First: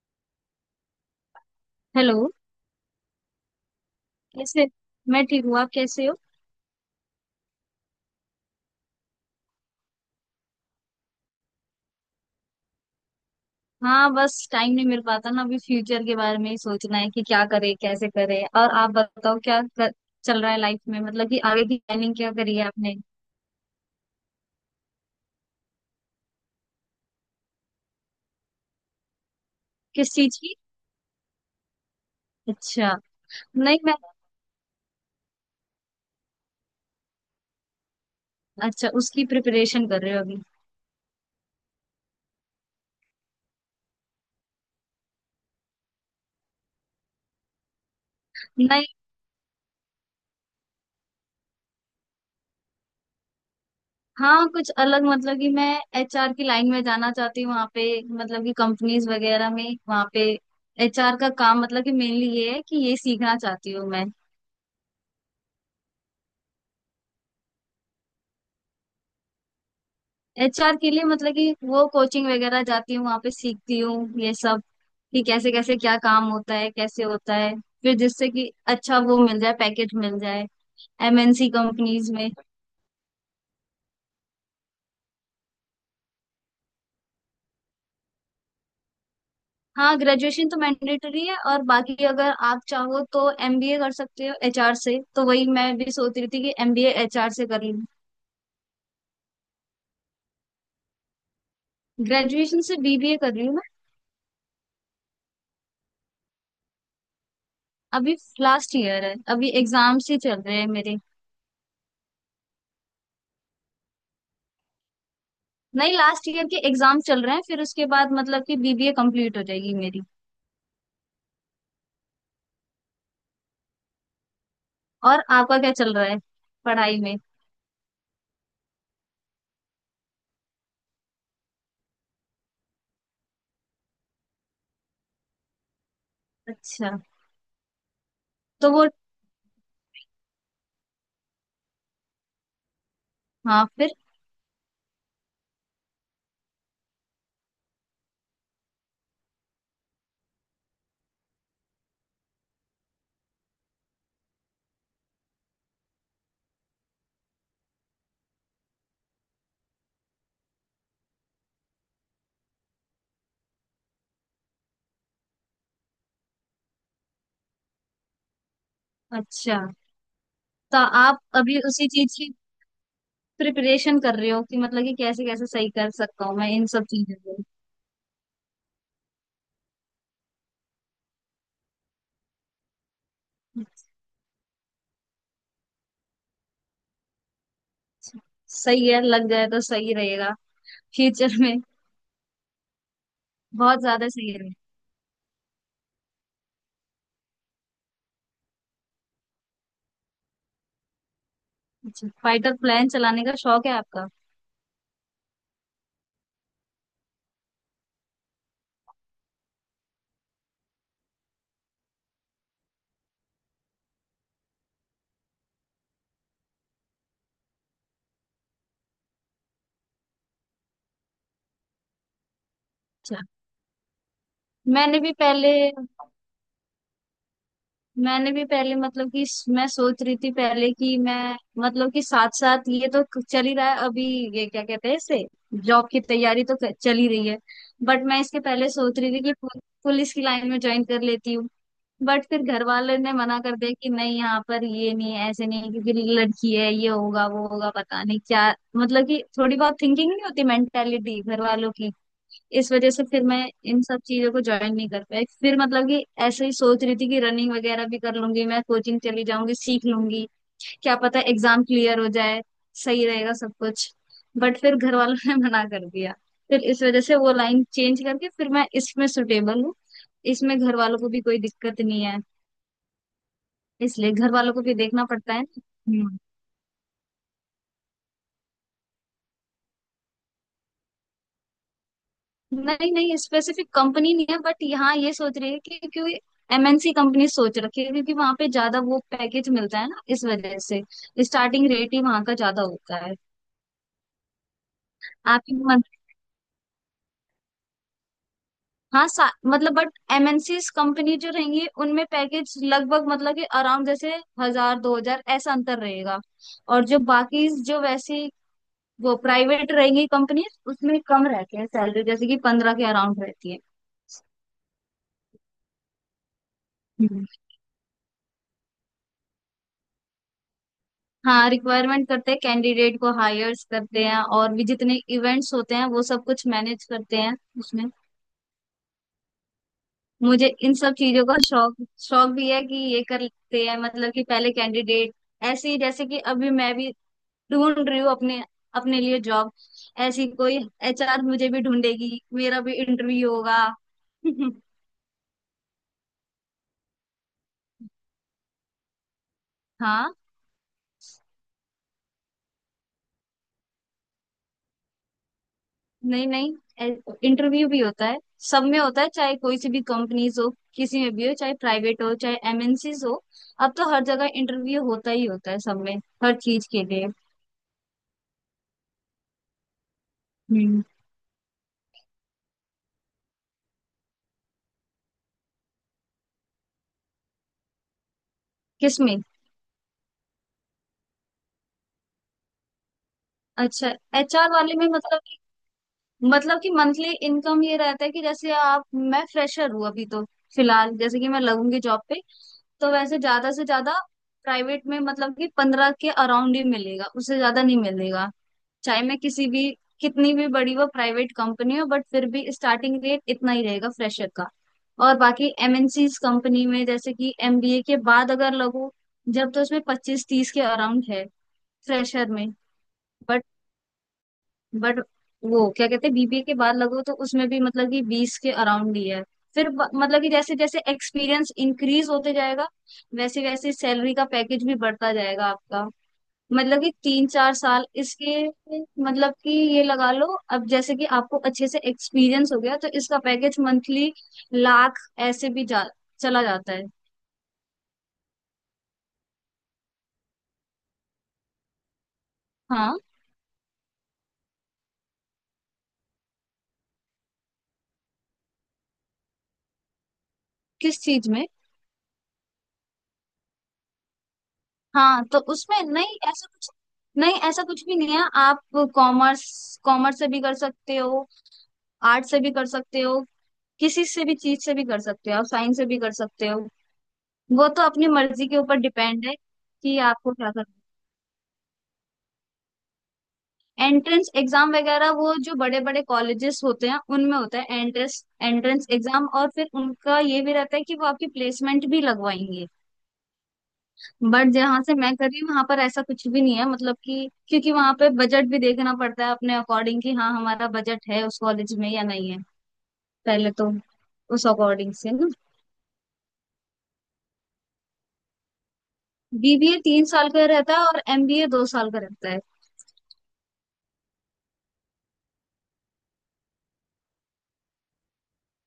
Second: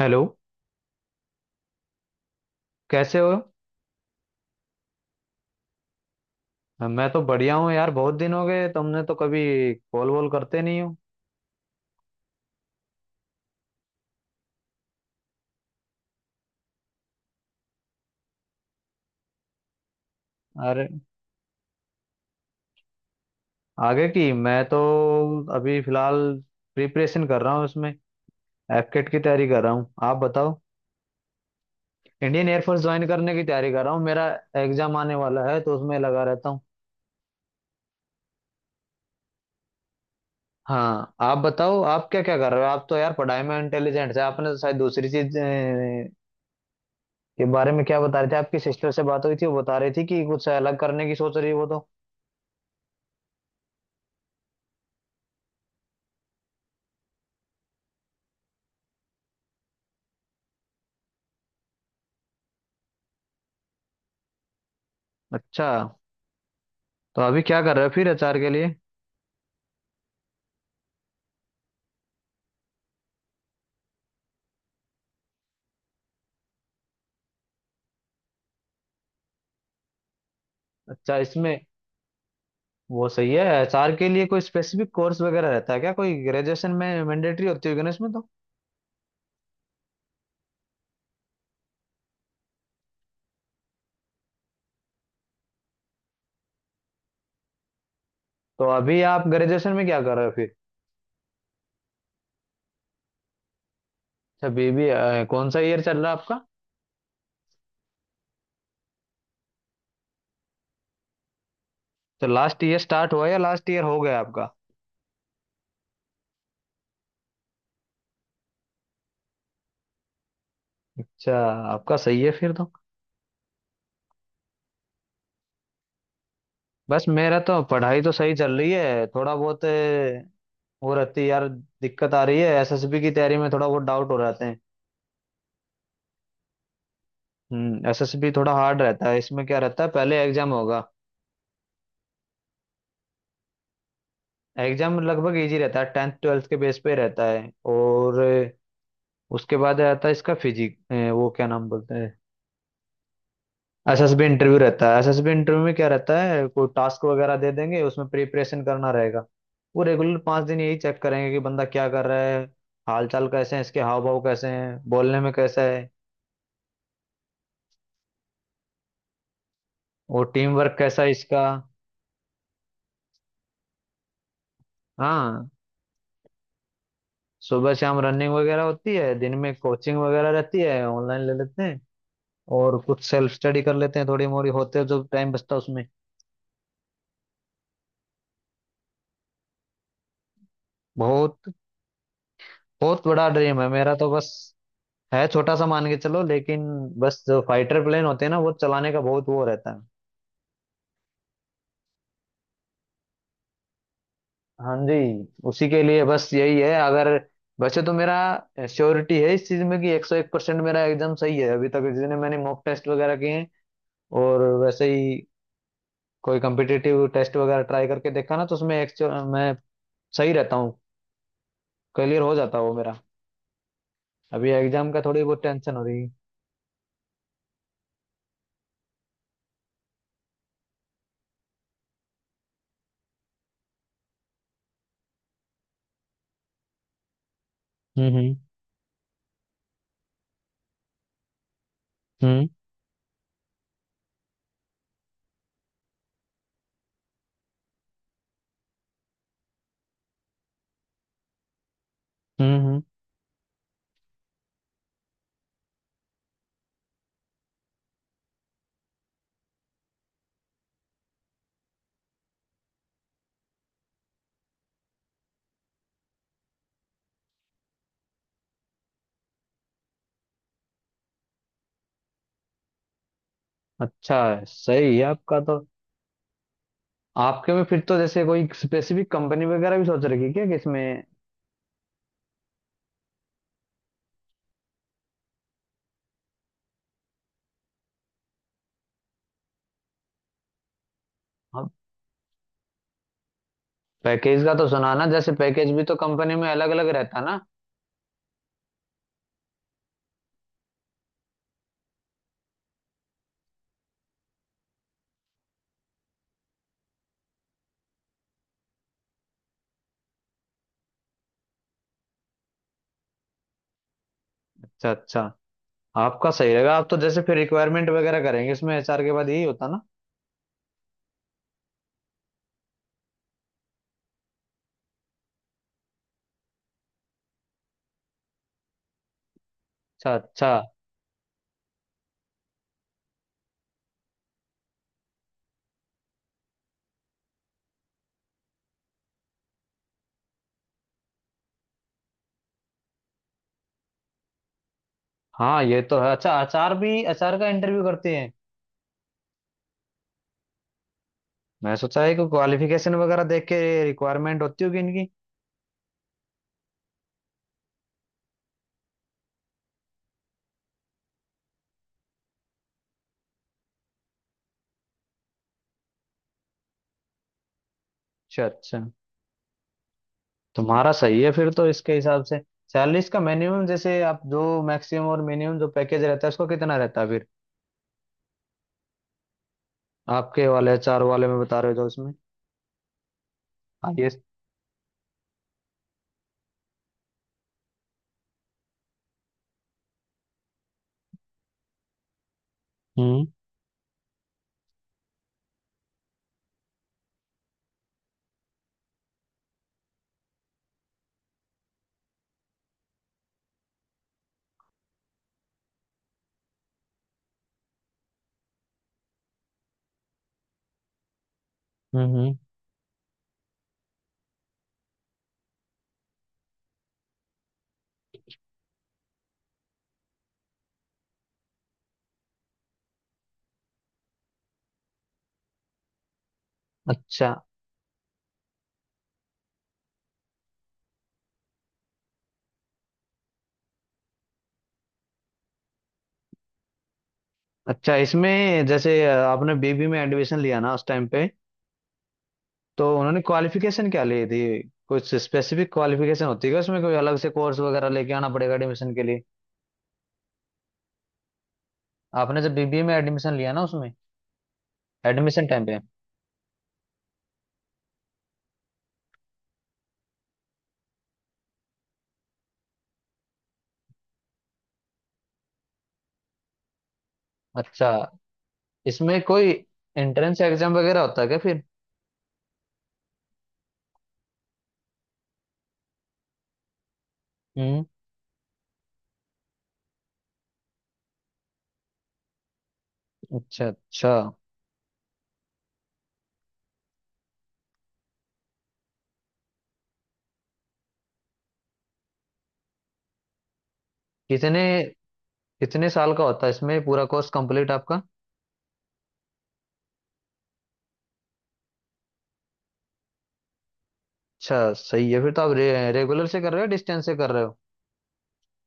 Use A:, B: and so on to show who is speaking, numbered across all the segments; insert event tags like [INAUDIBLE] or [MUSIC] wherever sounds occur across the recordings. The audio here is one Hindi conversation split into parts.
A: हेलो।
B: हेलो।
A: कैसे हो?
B: कैसे? मैं ठीक हूँ, आप कैसे हो?
A: मैं तो बढ़िया हूँ यार, बहुत दिन हो गए, तुमने तो कभी कॉल वॉल करते नहीं हो।
B: हाँ, बस टाइम नहीं मिल पाता ना, अभी फ्यूचर के बारे में ही सोचना है कि क्या करे कैसे करे। और आप बताओ, क्या चल रहा है लाइफ
A: अरे
B: में? मतलब कि आगे की प्लानिंग क्या करी है आपने?
A: आगे की मैं तो अभी फिलहाल प्रिपरेशन कर रहा हूँ, उसमें एफकेट की तैयारी कर रहा हूँ।
B: किस
A: आप
B: चीज की?
A: बताओ। इंडियन एयरफोर्स
B: अच्छा।
A: ज्वाइन करने की तैयारी
B: नहीं
A: कर
B: मैं।
A: रहा हूँ, मेरा एग्जाम आने वाला है तो उसमें लगा रहता हूँ।
B: अच्छा उसकी प्रिपरेशन कर रहे हो अभी?
A: हाँ आप बताओ, आप क्या क्या कर रहे हो? आप तो यार पढ़ाई में इंटेलिजेंट है, आपने तो शायद दूसरी चीज के बारे में क्या बता रहे थे? आपकी
B: नहीं,
A: सिस्टर से बात हुई थी, वो बता रही थी कि कुछ अलग करने की सोच रही है वो तो।
B: हाँ कुछ अलग मतलब कि मैं एचआर की लाइन में जाना चाहती हूँ वहाँ पे। मतलब कि कंपनीज वगैरह में वहाँ पे एचआर का काम, मतलब कि मेनली ये है कि ये सीखना चाहती हूँ मैं।
A: अच्छा तो अभी क्या कर रहे हो फिर एचआर के लिए?
B: एचआर के लिए मतलब कि वो कोचिंग वगैरह जाती हूँ, वहां पे सीखती हूँ ये सब कि कैसे कैसे क्या काम होता है कैसे होता है। फिर जिससे कि अच्छा वो मिल जाए, पैकेज मिल जाए
A: अच्छा
B: एमएनसी
A: इसमें
B: कंपनीज में।
A: वो सही है, एचआर के लिए कोई स्पेसिफिक कोर्स वगैरह रहता है क्या? कोई ग्रेजुएशन में मैंडेटरी होती होगी ना इसमें तो।
B: हाँ, ग्रेजुएशन तो मैंडेटरी है, और बाकी अगर आप चाहो तो एमबीए कर सकते हो एचआर से। तो वही मैं भी सोच रही थी कि एमबीए एचआर से कर लूँ।
A: तो अभी आप ग्रेजुएशन में क्या कर रहे हो फिर?
B: ग्रेजुएशन से बीबीए कर रही हूँ मैं
A: अच्छा बीबी, कौन सा ईयर चल रहा है आपका?
B: अभी। लास्ट ईयर है, अभी एग्जाम्स ही चल रहे हैं मेरे।
A: तो लास्ट ईयर स्टार्ट हुआ या लास्ट ईयर हो गया आपका?
B: नहीं, लास्ट ईयर के एग्जाम चल रहे हैं, फिर उसके बाद मतलब कि बीबीए कंप्लीट हो जाएगी मेरी।
A: अच्छा, आपका सही है फिर तो।
B: और आपका क्या चल रहा है पढ़ाई
A: बस
B: में?
A: मेरा तो पढ़ाई तो सही चल रही है, थोड़ा बहुत वो रहती है यार, दिक्कत आ रही है एसएसबी की तैयारी में, थोड़ा बहुत डाउट हो रहते हैं।
B: अच्छा।
A: हम्म, एसएसबी थोड़ा
B: तो
A: हार्ड
B: वो
A: रहता है, इसमें क्या रहता है? पहले एग्जाम होगा,
B: हाँ फिर।
A: एग्जाम लगभग इजी रहता है, टेंथ ट्वेल्थ के बेस पे रहता है। और उसके बाद रहता है इसका फिजिक, वो क्या नाम बोलते हैं, एसएसबी इंटरव्यू रहता है। एसएसबी इंटरव्यू में क्या रहता है, कोई टास्क वगैरह दे देंगे, उसमें प्रिपरेशन करना रहेगा। वो रेगुलर 5 दिन यही चेक करेंगे कि बंदा क्या कर रहा है, हाल चाल कैसे हैं, इसके हाव भाव कैसे हैं, बोलने में कैसा है
B: अच्छा
A: और टीम वर्क
B: तो
A: कैसा है
B: आप
A: इसका।
B: अभी उसी चीज की प्रिपरेशन कर रहे हो कि मतलब कि कैसे कैसे
A: हाँ
B: सही कर सकता हूँ मैं इन सब चीजों को?
A: सुबह शाम रनिंग वगैरह होती है, दिन में कोचिंग वगैरह रहती है, ऑनलाइन ले लेते हैं, और कुछ सेल्फ स्टडी कर लेते हैं थोड़ी मोड़ी, होते हैं जो टाइम बचता है उसमें।
B: अच्छा, सही है, लग जाए तो सही रहेगा फ्यूचर
A: बहुत
B: में।
A: बहुत बड़ा ड्रीम है
B: बहुत
A: मेरा
B: ज्यादा
A: तो बस,
B: सही रहेगा।
A: है छोटा सा मान के चलो लेकिन, बस जो फाइटर प्लेन होते हैं ना वो चलाने का बहुत वो रहता है।
B: अच्छा, फाइटर प्लान चलाने का शौक है आपका?
A: हाँ जी, उसी के लिए बस यही है, अगर वैसे तो मेरा श्योरिटी है इस चीज में कि 101% मेरा एग्जाम सही है, अभी तक जितने मैंने मॉक टेस्ट वगैरह किए हैं और वैसे ही कोई कम्पिटिटिव टेस्ट वगैरह ट्राई करके देखा ना तो उसमें एक्चुअल मैं सही रहता हूँ, क्लियर हो जाता है वो मेरा।
B: अच्छा।
A: अभी एग्जाम
B: मैंने
A: का
B: भी
A: थोड़ी बहुत
B: पहले,
A: टेंशन हो रही है।
B: मैं सोच रही थी पहले कि मैं, मतलब कि साथ साथ ये तो चल ही रहा है अभी। ये क्या कहते हैं इसे, जॉब की तैयारी तो चल ही रही है। बट
A: हम्म।
B: मैं
A: हम्म।
B: इसके पहले सोच रही थी कि पुलिस की लाइन में ज्वाइन कर लेती हूँ। बट फिर
A: हम्म।
B: घर वाले ने मना कर दिया कि नहीं, यहाँ पर ये नहीं है, ऐसे नहीं है, क्योंकि लड़की है, ये होगा वो होगा पता नहीं क्या। मतलब कि थोड़ी बहुत थिंकिंग नहीं होती, मेंटेलिटी घर वालों की।
A: हम्म।
B: इस
A: हम्म।
B: वजह से फिर मैं इन सब चीजों को ज्वाइन नहीं कर पाई। फिर मतलब कि ऐसे ही सोच रही थी कि रनिंग वगैरह भी कर लूंगी मैं, कोचिंग चली जाऊंगी, सीख लूंगी, क्या पता एग्जाम क्लियर हो जाए, सही रहेगा सब कुछ। बट फिर घर वालों ने [LAUGHS] मना कर दिया। फिर इस वजह से वो लाइन चेंज करके फिर मैं इसमें सुटेबल हूँ। इसमें घर वालों को भी कोई दिक्कत नहीं है, इसलिए
A: अच्छा
B: घर
A: है,
B: वालों को भी
A: सही है
B: देखना पड़ता
A: आपका
B: है।
A: तो। आपके में फिर तो जैसे कोई स्पेसिफिक कंपनी वगैरह भी सोच रखी है क्या कि इसमें?
B: नहीं नहीं, स्पेसिफिक कंपनी नहीं है, बट यहाँ ये सोच रही है कि क्योंकि एमएनसी कंपनी सोच रखी है, क्योंकि वहां पे ज्यादा वो पैकेज मिलता है ना, इस वजह से स्टार्टिंग रेट ही वहां का ज्यादा होता है।
A: पैकेज का तो सुना ना, जैसे
B: आपकी
A: पैकेज भी
B: मन
A: तो कंपनी में अलग अलग रहता ना।
B: हाँ मतलब बट एमएनसी कंपनी जो रहेंगी उनमें पैकेज लगभग मतलब कि अराउंड जैसे हजार दो हजार ऐसा अंतर रहेगा। और जो बाकी जो वैसी वो प्राइवेट रहेंगी कंपनी, उसमें कम रहती है सैलरी, जैसे कि पंद्रह के अराउंड रहती
A: अच्छा अच्छा, आपका सही रहेगा, आप तो जैसे
B: है।
A: फिर रिक्वायरमेंट वगैरह करेंगे इसमें, एचआर के बाद यही होता ना?
B: हाँ, रिक्वायरमेंट करते हैं, कैंडिडेट को हायर्स करते हैं, और भी जितने इवेंट्स होते हैं वो सब कुछ मैनेज करते हैं उसमें।
A: अच्छा
B: मुझे
A: अच्छा।
B: इन सब चीजों का शौक, शौक भी है कि ये करते हैं मतलब कि पहले कैंडिडेट। ऐसे ही जैसे कि अभी मैं भी ढूंढ रही हूँ अपने, अपने लिए जॉब, ऐसी कोई एचआर मुझे भी ढूंढेगी, मेरा भी इंटरव्यू होगा। [LAUGHS]
A: हाँ ये तो है, अच्छा एचआर भी एचआर का इंटरव्यू करते हैं?
B: हाँ।
A: मैं सोचा है कि क्वालिफिकेशन वगैरह देख के रिक्वायरमेंट होती होगी इनकी।
B: नहीं नहीं, इंटरव्यू भी होता है, सब में होता है, चाहे कोई सी भी कंपनीज हो, किसी में भी हो, चाहे प्राइवेट हो चाहे एमएनसीज हो, अब तो हर जगह इंटरव्यू होता ही होता है सब में, हर चीज के लिए।
A: अच्छा अच्छा।
B: हम्म।
A: तुम्हारा सही है फिर तो, इसके हिसाब से सैलरी इसका मिनिमम जैसे, आप जो मैक्सिमम और मिनिमम जो पैकेज रहता है उसको कितना रहता है?
B: किसमें?
A: आपके वाले चार वाले में बता रहे हो जो, इसमें
B: अच्छा,
A: आईएएस।
B: एचआर वाले में मतलब कि, मतलब कि मंथली इनकम ये रहता है कि जैसे आप, मैं फ्रेशर हूँ अभी तो फिलहाल जैसे कि मैं लगूंगी जॉब पे तो वैसे
A: हम्म।
B: ज्यादा से ज्यादा प्राइवेट में मतलब कि पंद्रह के अराउंड ही मिलेगा, उससे ज्यादा नहीं मिलेगा, चाहे मैं किसी भी, कितनी भी बड़ी वो प्राइवेट कंपनी हो, बट फिर भी स्टार्टिंग रेट इतना ही रहेगा फ्रेशर का। और बाकी एमएनसीज कंपनी में जैसे कि एमबीए के बाद अगर लगो जब, तो उसमें पच्चीस तीस के अराउंड है
A: हम्म।
B: फ्रेशर
A: हम्म।
B: में। बट बट वो क्या कहते हैं, बीबीए के बाद लगो तो उसमें भी मतलब कि बीस के अराउंड ही है। फिर मतलब कि जैसे जैसे एक्सपीरियंस इंक्रीज होते जाएगा वैसे वैसे सैलरी का पैकेज भी बढ़ता जाएगा आपका। मतलब कि तीन
A: अच्छा
B: चार साल इसके मतलब कि ये लगा लो, अब जैसे कि आपको अच्छे से एक्सपीरियंस हो गया तो इसका पैकेज मंथली लाख ऐसे भी जा, चला जाता है।
A: अच्छा, इसमें जैसे आपने बीबी में एडमिशन लिया ना उस टाइम पे, तो
B: हाँ।
A: उन्होंने क्वालिफिकेशन क्या ली थी? कुछ स्पेसिफिक क्वालिफिकेशन होती है क्या उसमें? कोई अलग से कोर्स वगैरह लेके आना पड़ेगा एडमिशन के लिए?
B: किस चीज में?
A: आपने जब बीबीए में एडमिशन लिया ना उसमें,
B: हाँ तो
A: एडमिशन टाइम पे।
B: उसमें नहीं ऐसा कुछ, नहीं ऐसा कुछ भी नहीं है आप। कॉमर्स, कॉमर्स से भी कर सकते हो, आर्ट से भी कर सकते हो, किसी से भी चीज से भी कर सकते हो, आप साइंस से भी कर सकते हो। वो तो
A: अच्छा,
B: अपनी मर्जी के ऊपर
A: इसमें
B: डिपेंड है
A: कोई
B: कि आपको
A: एंट्रेंस
B: क्या करना
A: एग्जाम
B: है।
A: वगैरह होता है क्या फिर?
B: एंट्रेंस एग्जाम वगैरह वो जो बड़े बड़े कॉलेजेस होते हैं उनमें होता है
A: हम्म,
B: एंट्रेंस, एंट्रेंस एग्जाम, और फिर उनका ये भी रहता है कि वो आपकी प्लेसमेंट भी लगवाएंगे।
A: अच्छा अच्छा।
B: बट जहाँ से मैं कर रही हूँ वहां पर ऐसा कुछ भी नहीं है, मतलब कि क्योंकि वहां पे बजट भी देखना पड़ता है अपने अकॉर्डिंग कि हाँ हमारा बजट है उस कॉलेज में या नहीं है पहले तो, उस
A: कितने,
B: अकॉर्डिंग से ना।
A: कितने साल का होता है इसमें पूरा कोर्स कंप्लीट आपका?
B: बीबीए तीन साल का रहता है और एमबीए दो साल का रहता है।
A: अच्छा सही है फिर तो, आप रेगुलर से कर रहे हो, डिस्टेंस से कर रहे हो?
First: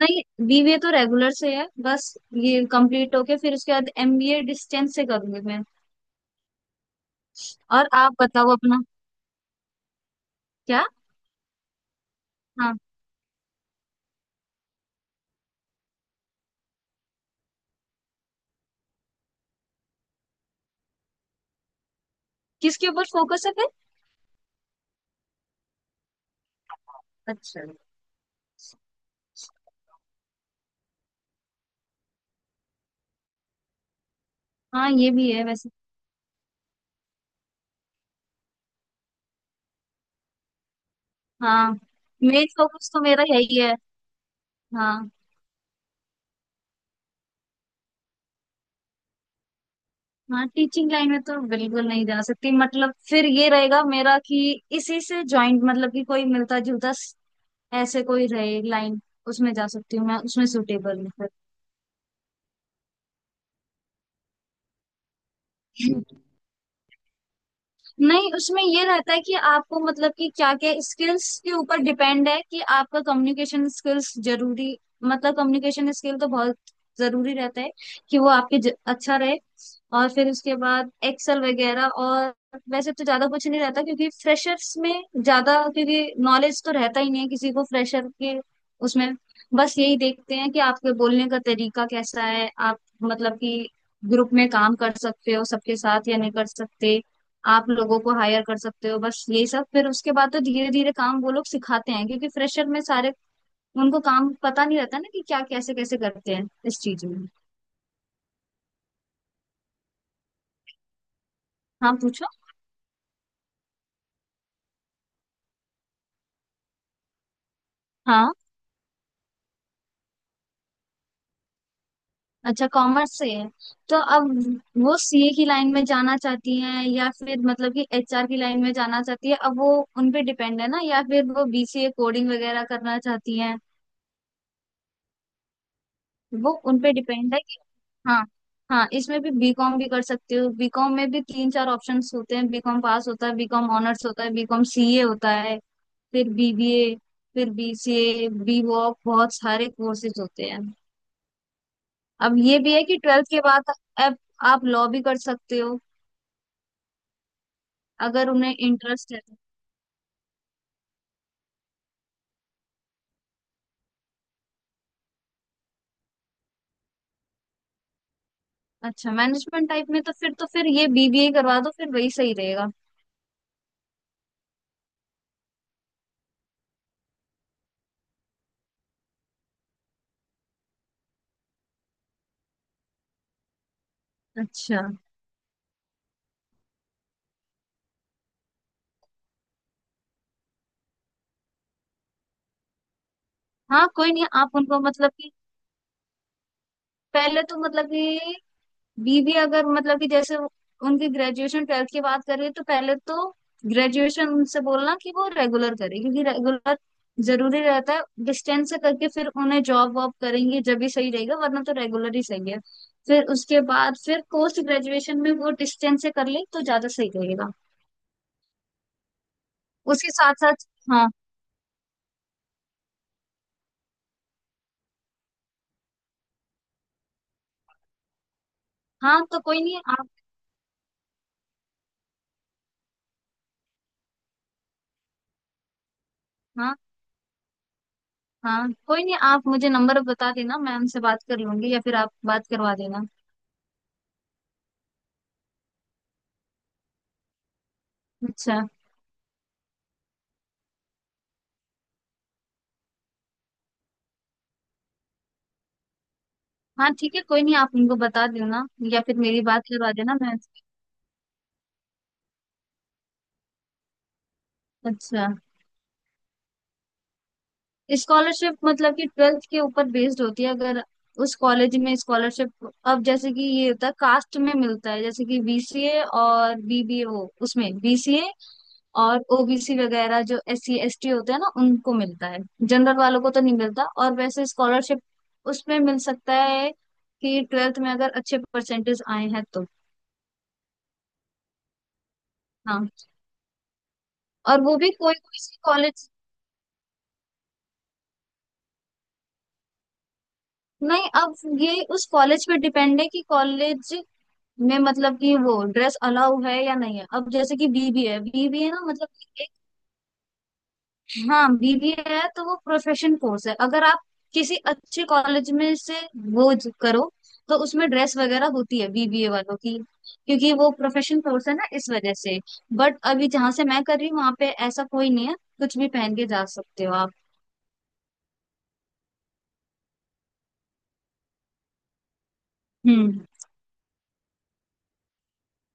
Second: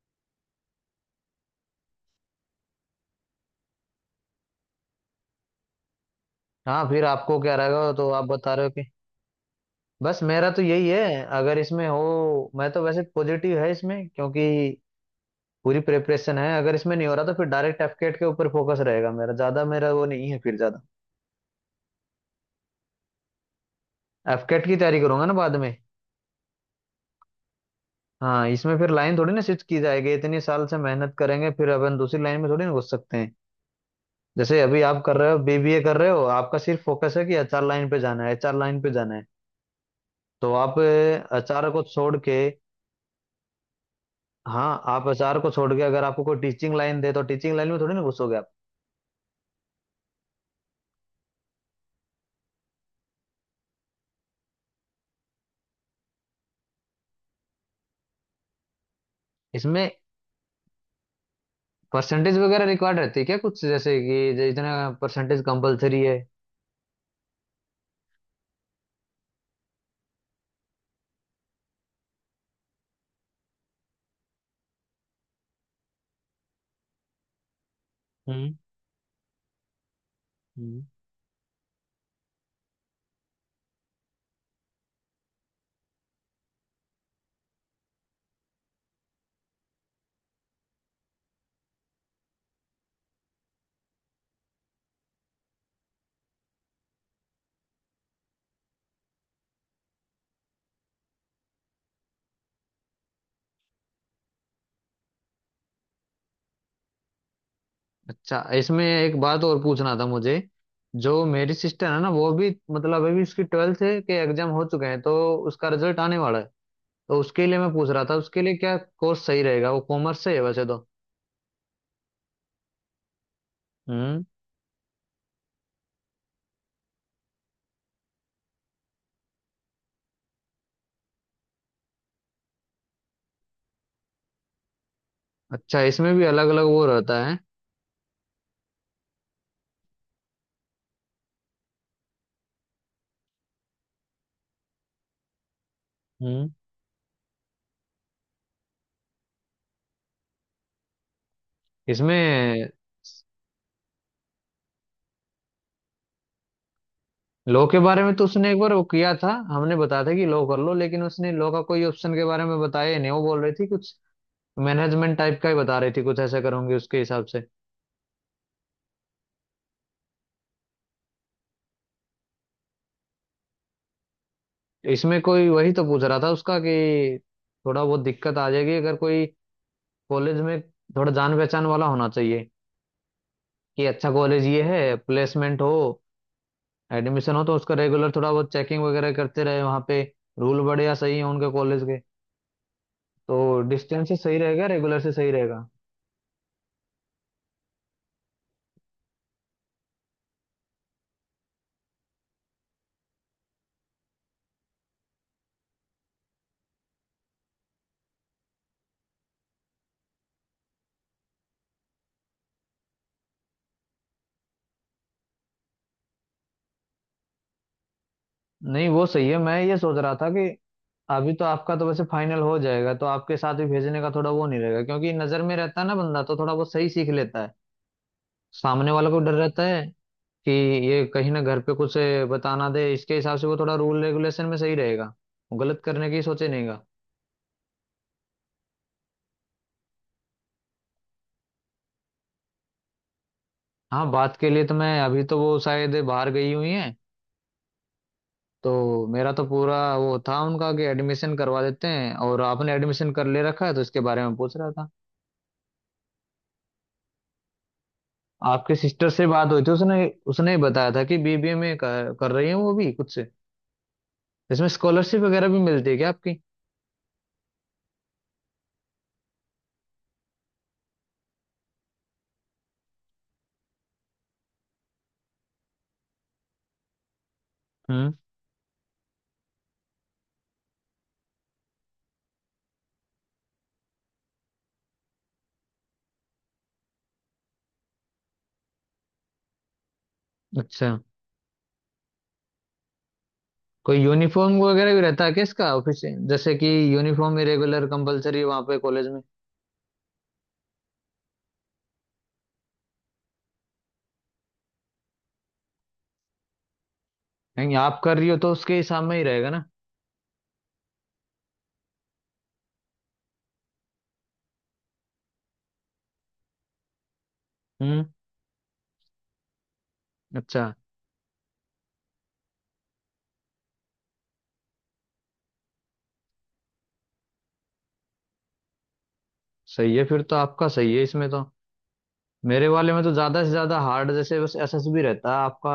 B: नहीं, बीबीए तो रेगुलर से है बस, ये कंप्लीट होके फिर उसके बाद एमबीए डिस्टेंस से करूंगी मैं।
A: हाँ फिर आपको क्या
B: और
A: रहेगा तो
B: आप
A: आप
B: बताओ
A: बता रहे हो
B: अपना।
A: कि, बस मेरा तो
B: क्या?
A: यही है, अगर इसमें हो, मैं
B: हाँ।
A: तो वैसे पॉजिटिव है इसमें, क्योंकि पूरी प्रिपरेशन है। अगर इसमें नहीं हो रहा तो फिर डायरेक्ट एफकेट के ऊपर फोकस रहेगा मेरा ज्यादा, मेरा वो नहीं है फिर ज्यादा,
B: किसके ऊपर फोकस है फिर?
A: एफकेट की तैयारी करूंगा ना बाद में।
B: अच्छा।
A: हाँ इसमें फिर लाइन थोड़ी ना स्विच की जाएगी, इतने साल से मेहनत करेंगे फिर अपन दूसरी लाइन में थोड़ी ना घुस सकते हैं। जैसे अभी
B: हाँ
A: आप
B: ये
A: कर
B: भी
A: रहे हो,
B: है वैसे।
A: बीबीए कर रहे हो, आपका सिर्फ फोकस है कि एचआर लाइन पे जाना है एचआर लाइन पे जाना है। तो आप अचार
B: हाँ,
A: को छोड़ के,
B: मेन फोकस तो मेरा है ही है।
A: हाँ आप
B: हाँ।
A: अचार को छोड़ के अगर आपको कोई टीचिंग लाइन दे तो टीचिंग लाइन में थोड़ी ना घुसोगे आप।
B: हाँ टीचिंग लाइन में तो बिल्कुल नहीं जा सकती, मतलब फिर ये रहेगा मेरा कि इसी से ज्वाइंट मतलब कि कोई मिलता जुलता ऐसे कोई रहे लाइन उसमें जा
A: इसमें
B: सकती हूँ मैं, उसमें सुटेबल हूँ फिर।
A: परसेंटेज वगैरह रिक्वायर्ड रहती है क्या कुछ, जैसे कि इतना परसेंटेज कंपलसरी है?
B: नहीं, उसमें ये रहता है कि आपको मतलब कि क्या क्या स्किल्स के ऊपर डिपेंड है कि आपका कम्युनिकेशन स्किल्स जरूरी, मतलब कम्युनिकेशन स्किल तो बहुत जरूरी रहता है कि वो
A: हम्म
B: आपके अच्छा रहे। और फिर उसके
A: हम्म।
B: बाद एक्सेल वगैरह। और वैसे तो ज्यादा कुछ नहीं रहता क्योंकि फ्रेशर्स में ज्यादा, क्योंकि नॉलेज तो रहता ही नहीं है किसी को फ्रेशर के, उसमें बस यही देखते हैं कि आपके बोलने का तरीका कैसा है, आप मतलब कि ग्रुप में काम कर सकते हो सबके साथ या नहीं कर सकते, आप लोगों को हायर कर सकते हो, बस यही सब। फिर उसके बाद तो धीरे धीरे काम वो लोग सिखाते हैं, क्योंकि फ्रेशर में सारे उनको काम पता नहीं रहता ना कि क्या कैसे कैसे करते हैं इस चीज में।
A: अच्छा इसमें एक बात और पूछना था मुझे, जो मेरी सिस्टर
B: हाँ
A: है ना
B: पूछो।
A: वो भी, मतलब अभी उसकी ट्वेल्थ है, के एग्जाम हो चुके हैं तो उसका रिजल्ट आने वाला है, तो उसके लिए मैं पूछ रहा था
B: हाँ,
A: उसके लिए क्या कोर्स सही रहेगा, वो कॉमर्स से है वैसे तो।
B: अच्छा कॉमर्स से है। तो
A: हम्म,
B: अब वो सीए की लाइन में जाना चाहती हैं या फिर मतलब कि एचआर की लाइन में जाना चाहती है, अब वो उन पे डिपेंड है ना, या फिर वो बीसीए कोडिंग वगैरह करना चाहती हैं।
A: अच्छा इसमें भी अलग
B: वो
A: अलग वो
B: उनपे
A: रहता
B: डिपेंड
A: है।
B: है कि। हाँ। हाँ इसमें भी बीकॉम भी कर सकते हो, बीकॉम में भी तीन चार ऑप्शंस होते हैं, बीकॉम पास होता है, बीकॉम ऑनर्स होता है, बीकॉम सीए होता है, फिर
A: हम्म
B: बीबीए, फिर बीसीए, बीवॉक, बहुत सारे कोर्सेज होते हैं। अब ये
A: इसमें,
B: भी है कि ट्वेल्थ के बाद अब आप लॉ भी कर सकते हो
A: लॉ के बारे में तो
B: अगर
A: उसने
B: उन्हें
A: एक बार वो
B: इंटरेस्ट
A: किया
B: है
A: था,
B: तो।
A: हमने बताया था कि लॉ कर लो, लेकिन उसने लॉ का कोई ऑप्शन के बारे में बताया ही नहीं, वो बोल रही थी कुछ मैनेजमेंट टाइप का ही बता रही थी, कुछ ऐसा करूंगी उसके हिसाब से।
B: अच्छा, मैनेजमेंट टाइप में तो फिर, तो फिर ये बीबीए करवा दो, फिर वही सही रहेगा।
A: इसमें कोई, वही तो पूछ रहा था उसका कि थोड़ा बहुत दिक्कत आ जाएगी अगर कोई कॉलेज में, थोड़ा जान पहचान वाला होना चाहिए कि अच्छा कॉलेज ये
B: अच्छा।
A: है, प्लेसमेंट हो, एडमिशन हो तो उसका रेगुलर थोड़ा बहुत चेकिंग वगैरह करते रहे वहाँ पे, रूल बढ़िया सही है उनके कॉलेज के। तो
B: हाँ
A: डिस्टेंस
B: कोई
A: से
B: नहीं,
A: सही
B: आप
A: रहेगा,
B: उनको
A: रेगुलर
B: मतलब
A: से सही
B: कि
A: रहेगा?
B: पहले तो मतलब कि बीबी अगर मतलब कि जैसे उनकी ग्रेजुएशन ट्वेल्थ की बात करें तो पहले तो ग्रेजुएशन उनसे बोलना कि वो रेगुलर करे, क्योंकि रेगुलर जरूरी रहता है, डिस्टेंस से करके फिर उन्हें जॉब वॉब करेंगे जब भी सही रहेगा, वरना तो रेगुलर ही सही है। फिर उसके बाद फिर पोस्ट ग्रेजुएशन में वो डिस्टेंस से कर ले तो ज्यादा सही रहेगा।
A: नहीं वो सही है, मैं ये सोच
B: उसके
A: रहा था
B: साथ
A: कि
B: साथ हाँ।
A: अभी तो आपका तो वैसे फाइनल हो जाएगा तो आपके साथ भी भेजने का थोड़ा वो नहीं रहेगा, क्योंकि नजर में रहता है ना बंदा तो थोड़ा वो सही सीख लेता है, सामने वाला को
B: हाँ
A: डर
B: तो
A: रहता
B: कोई नहीं
A: है
B: आप।
A: कि ये कहीं ना घर पे कुछ बताना दे, इसके हिसाब से वो थोड़ा रूल रेगुलेशन में सही रहेगा, वो गलत करने की सोचे
B: हाँ,
A: नहींगा।
B: हाँ कोई नहीं, आप मुझे नंबर बता देना, मैम से बात कर लूंगी, या फिर आप बात करवा देना।
A: हाँ बात के लिए तो मैं, अभी तो वो शायद बाहर गई हुई हैं,
B: अच्छा।
A: तो मेरा तो पूरा वो था उनका कि एडमिशन करवा देते हैं, और आपने एडमिशन कर ले रखा है तो इसके बारे में पूछ रहा था।
B: हाँ ठीक है, कोई नहीं, आप उनको बता देना।
A: आपके
B: या
A: सिस्टर
B: फिर
A: से
B: मेरी
A: बात हुई
B: बात
A: थी
B: करवा
A: उसने,
B: देना मैं।
A: उसने ही बताया था कि बीबीए में कर रही है वो भी खुद से। इसमें स्कॉलरशिप
B: अच्छा,
A: वगैरह भी मिलती है क्या आपकी?
B: स्कॉलरशिप मतलब कि ट्वेल्थ के ऊपर बेस्ड होती है अगर उस कॉलेज में स्कॉलरशिप, अब जैसे कि ये होता है कास्ट में मिलता है, जैसे कि बीसीए और बीबीए वो उसमें
A: हम्म,
B: बीसीए और ओबीसी वगैरह जो एस सी एस टी होते हैं ना उनको मिलता है, जनरल वालों को तो नहीं मिलता। और वैसे स्कॉलरशिप उसमें मिल सकता है कि ट्वेल्थ में अगर अच्छे परसेंटेज आए हैं तो।
A: अच्छा।
B: हाँ।
A: कोई यूनिफॉर्म
B: और वो भी
A: वगैरह भी
B: कोई
A: रहता है
B: कोई
A: क्या
B: से
A: इसका ऑफिस,
B: कॉलेज।
A: जैसे कि यूनिफॉर्म ही रेगुलर कंपलसरी है वहाँ पे कॉलेज में?
B: नहीं अब, ये उस कॉलेज पे डिपेंड है कि कॉलेज में मतलब कि वो ड्रेस अलाउ है या नहीं है, अब जैसे कि
A: नहीं आप
B: बीबीए
A: कर
B: है,
A: रही हो तो
B: बीबीए
A: उसके
B: ना
A: हिसाब
B: मतलब
A: में ही
B: कि एक,
A: रहेगा ना?
B: हाँ बीबीए है तो वो प्रोफेशन कोर्स है। अगर आप किसी अच्छे कॉलेज में से वो करो तो उसमें
A: हम्म
B: ड्रेस वगैरह होती है बीबीए वालों की, क्योंकि
A: अच्छा,
B: वो प्रोफेशन कोर्स है ना इस वजह से। बट अभी जहां से मैं कर रही हूँ वहां पे ऐसा कोई नहीं है, कुछ भी पहन के जा सकते हो आप।
A: सही है फिर तो आपका सही है इसमें तो। मेरे वाले में तो
B: हम्म।
A: ज्यादा से ज्यादा हार्ड जैसे बस एसएसबी रहता है आपका,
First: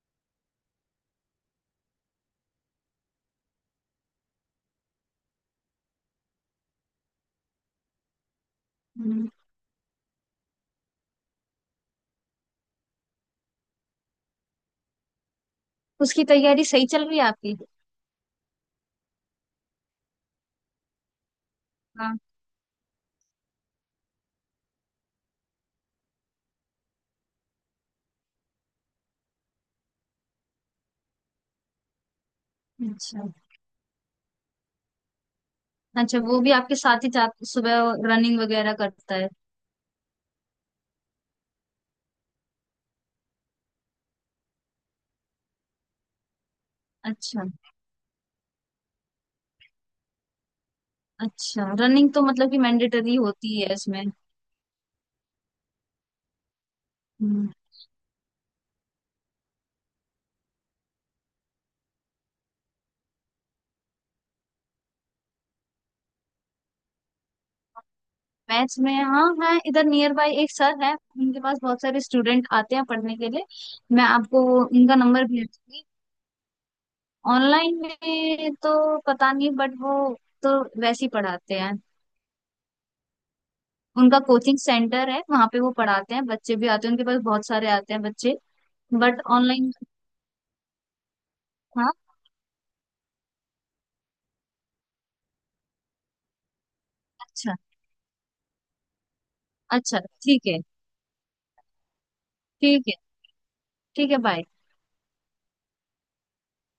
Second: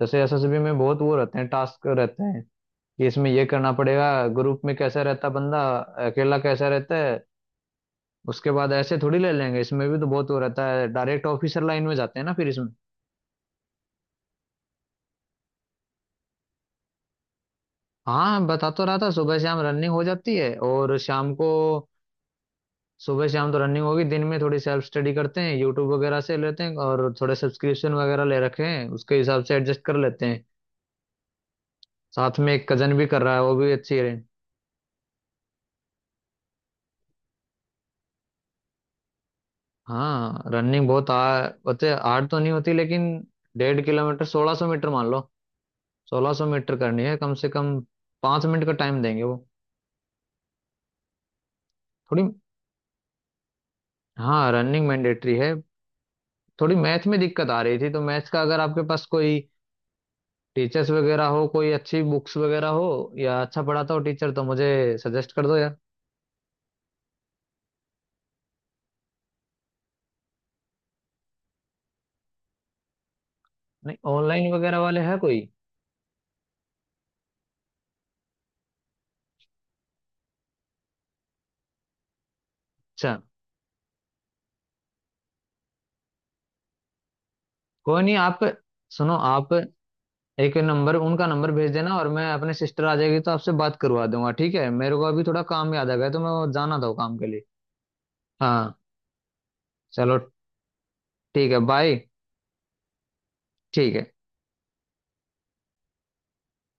A: जैसे एसएसबी में बहुत वो रहते हैं, टास्क रहते हैं कि इसमें ये करना पड़ेगा, ग्रुप में कैसा रहता बंदा, अकेला कैसा रहता है, उसके बाद ऐसे थोड़ी
B: हम्म।
A: ले लेंगे इसमें, भी तो बहुत वो रहता है डायरेक्ट ऑफिसर लाइन में जाते हैं ना फिर इसमें।
B: उसकी तैयारी सही चल रही है आपकी?
A: हाँ बता तो रहा था, सुबह शाम रनिंग हो जाती है और शाम को,
B: हाँ।
A: सुबह शाम तो रनिंग होगी, दिन में थोड़ी सेल्फ स्टडी करते हैं, यूट्यूब वगैरह से लेते हैं और थोड़े सब्सक्रिप्शन वगैरह ले रखे हैं, उसके हिसाब से एडजस्ट कर लेते हैं। साथ में एक कजन भी कर
B: अच्छा,
A: रहा है, वो भी अच्छी है।
B: अच्छा वो भी आपके साथ ही जात सुबह रनिंग वगैरह करता है?
A: हाँ रनिंग बहुत होते, हार्ड तो नहीं होती लेकिन 1.5 किलोमीटर 1600 मीटर मान लो, 1600 मीटर करनी है कम
B: अच्छा।
A: से कम, 5 मिनट का टाइम देंगे वो,
B: अच्छा रनिंग तो
A: थोड़ी।
B: मतलब कि मैंडेटरी होती है इसमें?
A: हाँ रनिंग मैंडेटरी है। थोड़ी मैथ में
B: हम्म।
A: दिक्कत आ रही थी तो मैथ्स का अगर आपके पास कोई टीचर्स वगैरह हो, कोई अच्छी बुक्स वगैरह हो या अच्छा पढ़ाता हो टीचर तो मुझे सजेस्ट कर दो यार।
B: मैथ्स में हाँ है, इधर नियर बाय एक सर है, उनके पास बहुत सारे स्टूडेंट आते हैं पढ़ने के लिए।
A: नहीं
B: मैं आपको
A: ऑनलाइन वगैरह
B: उनका
A: वाले है
B: नंबर भेज
A: कोई
B: दूंगी। ऑनलाइन में तो पता नहीं, बट वो तो वैसे ही पढ़ाते हैं।
A: अच्छा?
B: उनका कोचिंग सेंटर है, वहां पे वो पढ़ाते हैं, बच्चे भी आते हैं उनके पास, बहुत सारे आते
A: कोई
B: हैं
A: नहीं,
B: बच्चे।
A: आप सुनो,
B: बट
A: आप
B: ऑनलाइन।
A: एक नंबर, उनका नंबर भेज
B: हाँ।
A: देना और मैं अपने सिस्टर आ जाएगी तो आपसे बात करवा दूंगा, ठीक है? मेरे को अभी थोड़ा काम याद आ गया तो मैं जाना था वो काम के लिए।
B: अच्छा।
A: हाँ
B: अच्छा।
A: चलो,
B: ठीक है।
A: ठीक है, बाय।
B: ठीक है।
A: ठीक है।
B: ठीक है बाय।